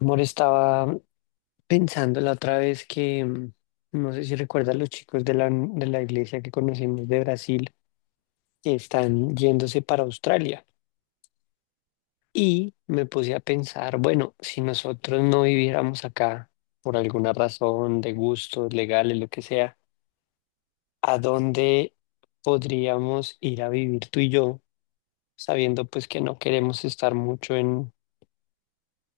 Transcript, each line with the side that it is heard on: left: Amor, estaba pensando la otra vez que, no sé si recuerdas los chicos de la iglesia que conocimos de Brasil, que están yéndose para Australia. Y me puse a pensar, bueno, si nosotros no viviéramos acá por alguna razón de gustos legales, lo que sea, ¿a dónde podríamos ir a vivir tú y yo, sabiendo pues que no queremos estar mucho en,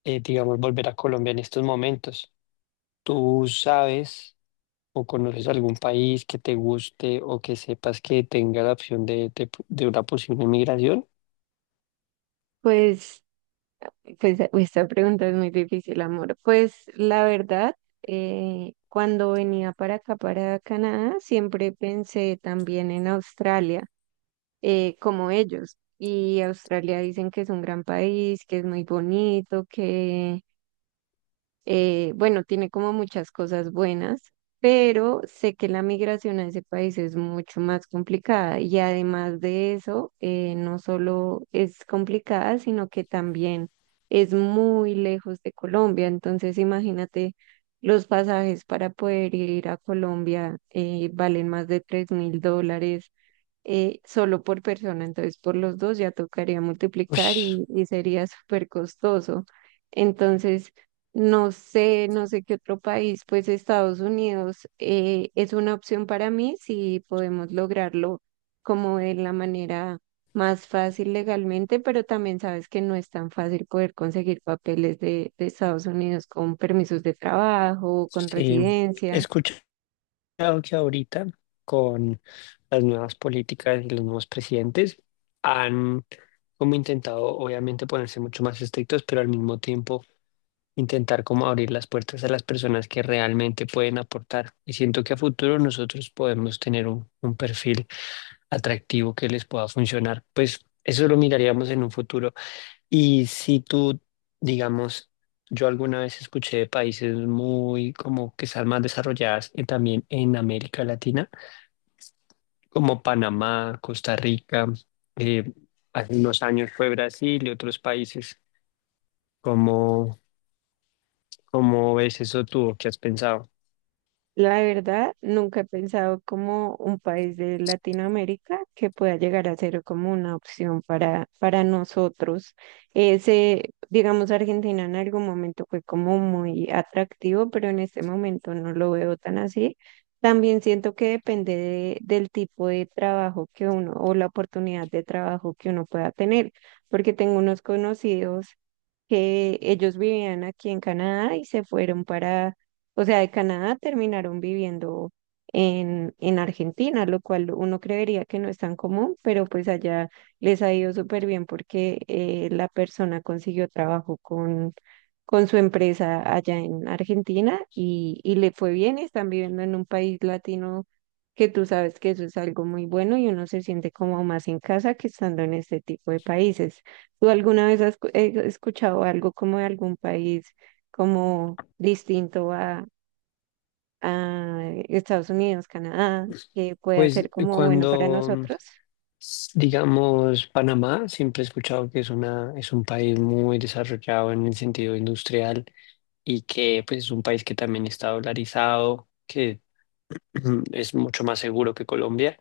left: eh, digamos, volver a Colombia en estos momentos? Tú sabes, o conoces algún país que te guste o que sepas que tenga la opción de una posible migración.
right: Pues, pues, esta pregunta es muy difícil, amor. Pues la verdad, cuando venía para acá, para Canadá, siempre pensé también en Australia, como ellos. Y Australia dicen que es un gran país, que es muy bonito, que bueno, tiene como muchas cosas buenas, pero sé que la migración a ese país es mucho más complicada y además de eso, no solo es complicada, sino que también es muy lejos de Colombia. Entonces, imagínate, los pasajes para poder ir a Colombia valen más de $3000 solo por persona. Entonces, por los dos ya tocaría multiplicar
left: Ush,
right: y sería súper costoso. Entonces, no sé qué otro país, pues Estados Unidos es una opción para mí si podemos lograrlo como de la manera más fácil legalmente, pero también sabes que no es tan fácil poder conseguir papeles de Estados Unidos con permisos de trabajo, con
left: sí, he
right: residencia.
left: escuchado que ahorita con las nuevas políticas y los nuevos presidentes han como intentado obviamente ponerse mucho más estrictos, pero al mismo tiempo intentar como abrir las puertas a las personas que realmente pueden aportar. Y siento que a futuro nosotros podemos tener un perfil atractivo que les pueda funcionar. Pues eso lo miraríamos en un futuro. Y si tú, digamos, yo alguna vez escuché de países muy como que están más desarrolladas y también en América Latina, como Panamá, Costa Rica, eh, hace unos años fue Brasil y otros países. ¿Cómo, cómo ves eso tú? ¿O qué has pensado?
right: La verdad, nunca he pensado como un país de Latinoamérica que pueda llegar a ser como una opción para nosotros. Ese, digamos, Argentina en algún momento fue como muy atractivo, pero en este momento no lo veo tan así. También siento que depende del tipo de trabajo que uno o la oportunidad de trabajo que uno pueda tener, porque tengo unos conocidos que ellos vivían aquí en Canadá y se fueron para, o sea, de Canadá terminaron viviendo en Argentina, lo cual uno creería que no es tan común, pero pues allá les ha ido súper bien porque la persona consiguió trabajo con su empresa allá en Argentina y le fue bien y están viviendo en un país latino. Que tú sabes que eso es algo muy bueno y uno se siente como más en casa que estando en este tipo de países. ¿Tú alguna vez has escuchado algo como de algún país como distinto a Estados Unidos, Canadá, que pueda
left: Pues
right: ser como bueno para nosotros?
left: digamos, Panamá, siempre he escuchado que es es un país muy desarrollado en el sentido industrial y que pues es un país que también está dolarizado, que es mucho más seguro que Colombia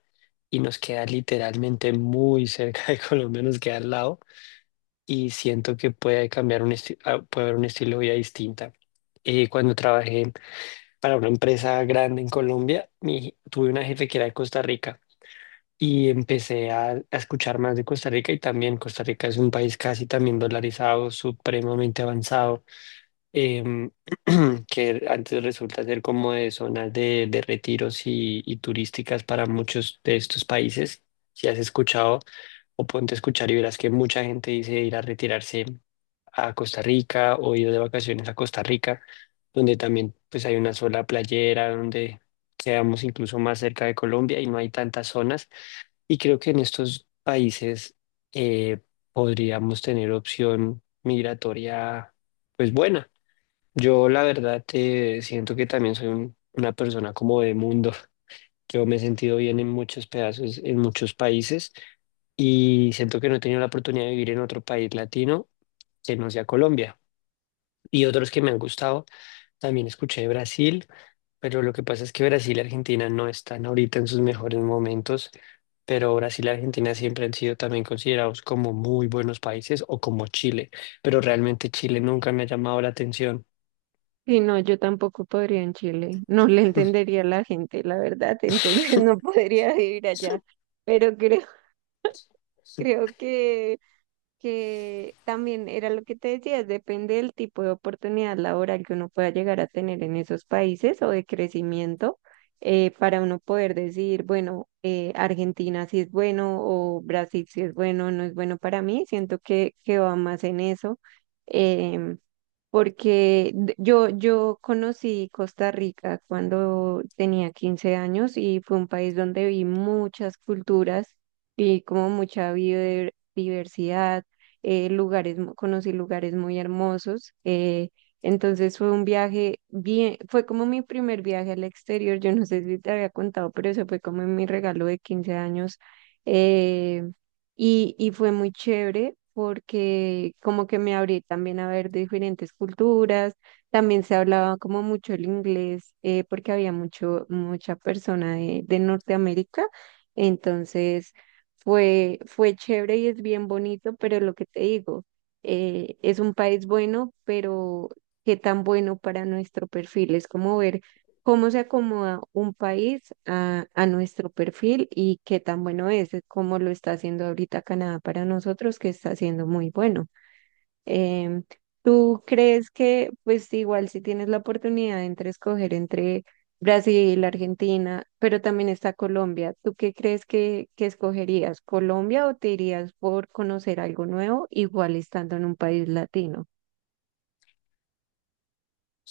left: y nos queda literalmente muy cerca de Colombia, nos queda al lado, y siento que puede cambiar un puede haber un estilo de vida distinta. Cuando trabajé para una empresa grande en Colombia, tuve una jefe que era de Costa Rica y empecé a escuchar más de Costa Rica, y también Costa Rica es un país casi también dolarizado, supremamente avanzado, em, que antes resulta ser como de zonas de retiros y turísticas para muchos de estos países. Si has escuchado o ponte a escuchar, y verás que mucha gente dice ir a retirarse a Costa Rica o ir de vacaciones a Costa Rica, donde también pues hay una sola playera, donde quedamos incluso más cerca de Colombia y no hay tantas zonas. Y creo que en estos países eh, podríamos tener opción migratoria pues buena. Yo la verdad, siento que también soy una persona como de mundo. Yo me he sentido bien en muchos pedazos, en muchos países, y siento que no he tenido la oportunidad de vivir en otro país latino que no sea Colombia. Y otros que me han gustado, también escuché de Brasil, pero lo que pasa es que Brasil y Argentina no están ahorita en sus mejores momentos, pero Brasil y Argentina siempre han sido también considerados como muy buenos países, o como Chile, pero realmente Chile nunca me ha llamado la atención.
right: Y no, yo tampoco podría en Chile. No le entendería a la gente, la verdad, entonces no podría vivir allá. Pero creo, creo que también era lo que te decía, depende del tipo de oportunidad laboral que uno pueda llegar a tener en esos países o de crecimiento para uno poder decir, bueno, Argentina sí es bueno o Brasil sí es bueno, no es bueno para mí, siento que va más en eso. em, Porque yo, yo conocí Costa Rica cuando tenía 15 años y fue un país donde vi muchas culturas y como mucha biodiversidad, lugares, conocí lugares muy hermosos. Entonces fue un viaje bien, fue como mi primer viaje al exterior, yo no sé si te había contado, pero eso fue como mi regalo de 15 años. eh, y fue muy chévere porque como que me abrí también a ver diferentes culturas, también se hablaba como mucho el inglés porque había mucha persona de Norteamérica, entonces fue chévere y es bien bonito, pero lo que te digo, es un país bueno, pero qué tan bueno para nuestro perfil, es como ver cómo se acomoda un país a nuestro perfil y qué tan bueno es, cómo lo está haciendo ahorita Canadá para nosotros, que está haciendo muy bueno. Em, ¿Tú crees pues igual si tienes la oportunidad entre escoger entre Brasil, Argentina, pero también está Colombia, ¿tú qué crees que escogerías? ¿Colombia o te irías por conocer algo nuevo, igual estando en un país latino?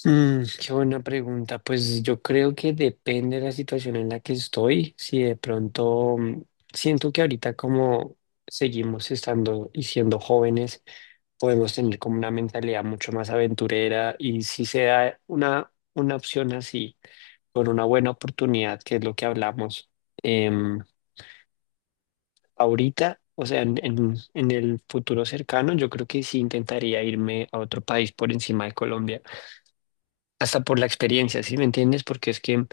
left: Mm, qué buena pregunta. Pues yo creo que depende de la situación en la que estoy. Si de pronto, siento que ahorita, como seguimos estando y siendo jóvenes, podemos tener como una mentalidad mucho más aventurera, y si se da una opción así, con una buena oportunidad, que es lo que hablamos, em, ahorita, o sea, en el futuro cercano, yo creo que sí intentaría irme a otro país por encima de Colombia, hasta por la experiencia, ¿sí me entiendes? Porque es que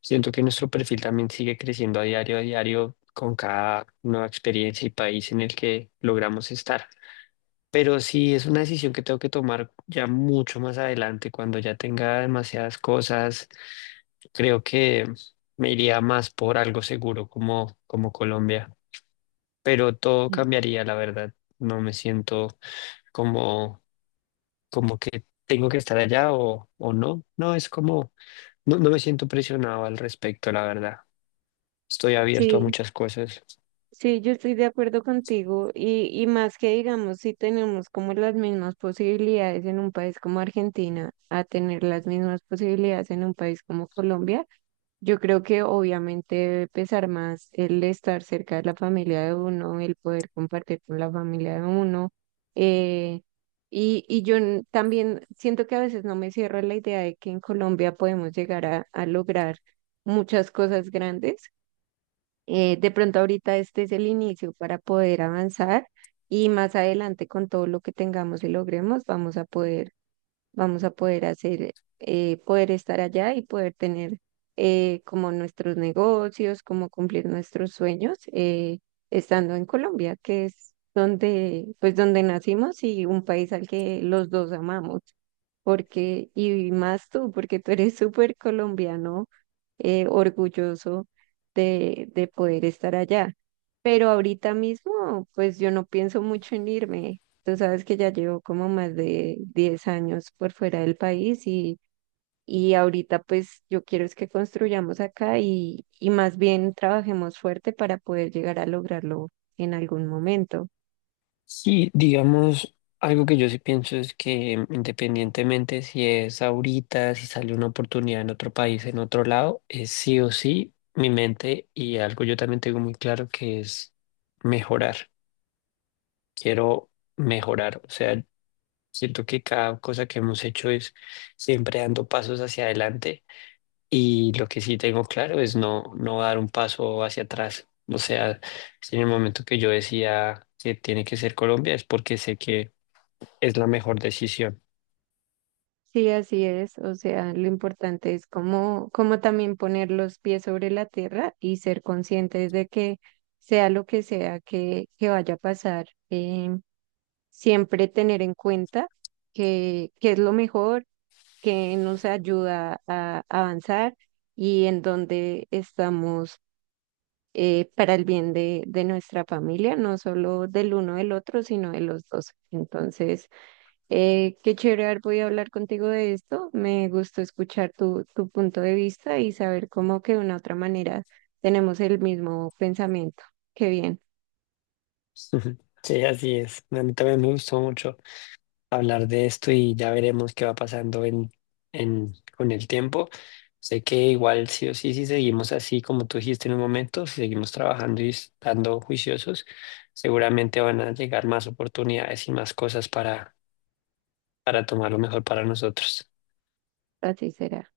left: siento que nuestro perfil también sigue creciendo a diario, con cada nueva experiencia y país en el que logramos estar. Pero sí es una decisión que tengo que tomar ya mucho más adelante, cuando ya tenga demasiadas cosas. Creo que me iría más por algo seguro como, como Colombia. Pero todo
right: Mm.
left: cambiaría, la verdad. No me siento como, como que tengo que estar allá o no. No, es como no, no me siento presionado al respecto, la verdad. Estoy abierto a
right: Sí,
left: muchas cosas.
right: sí, yo estoy de acuerdo contigo y más que digamos, si tenemos como las mismas posibilidades en un país como Argentina a tener las mismas posibilidades en un país como Colombia, yo creo que obviamente debe pesar más el estar cerca de la familia de uno, el poder compartir con la familia de uno. eh, y yo también siento que a veces no me cierro a la idea de que en Colombia podemos llegar a lograr muchas cosas grandes de pronto ahorita este es el inicio para poder avanzar y más adelante con todo lo que tengamos y logremos vamos a poder hacer, poder estar allá y poder tener como nuestros negocios, como cumplir nuestros sueños estando en Colombia, que es donde, pues donde nacimos y un país al que los dos amamos, porque, y más tú, porque tú eres súper colombiano, orgulloso de poder estar allá. Pero ahorita mismo, pues yo no pienso mucho en irme. Tú sabes que ya llevo como más de 10 años por fuera del país y ahorita pues yo quiero es que construyamos acá y más bien trabajemos fuerte para poder llegar a lograrlo en algún momento.
left: Sí, digamos, algo que yo sí pienso es que, independientemente si es ahorita, si sale una oportunidad en otro país, en otro lado, es sí o sí mi mente, y algo yo también tengo muy claro que es mejorar. Quiero mejorar. O sea, siento que cada cosa que hemos hecho es siempre dando pasos hacia adelante. Y lo que sí tengo claro es no, no dar un paso hacia atrás. O sea, si en el momento que yo decía que tiene que ser Colombia es porque sé que es la mejor decisión.
right: Sí, así es. O sea, lo importante es como, como también poner los pies sobre la tierra y ser conscientes de que sea lo que sea que vaya a pasar, siempre tener en cuenta que es lo mejor que nos ayuda a avanzar y en donde estamos para el bien de nuestra familia, no solo del uno del otro, sino de los dos. Entonces, qué chévere haber podido hablar contigo de esto. Me gustó escuchar tu punto de vista y saber cómo que de una u otra manera tenemos el mismo pensamiento. Qué bien,
left: Ujú. Sí, así es. A mí también me gustó mucho hablar de esto, y ya veremos qué va pasando en, con el tiempo. Sé que igual sí o sí, si seguimos así como tú dijiste en un momento, si seguimos trabajando y estando juiciosos, seguramente van a llegar más oportunidades y más cosas para tomar lo mejor para nosotros.
right: así será.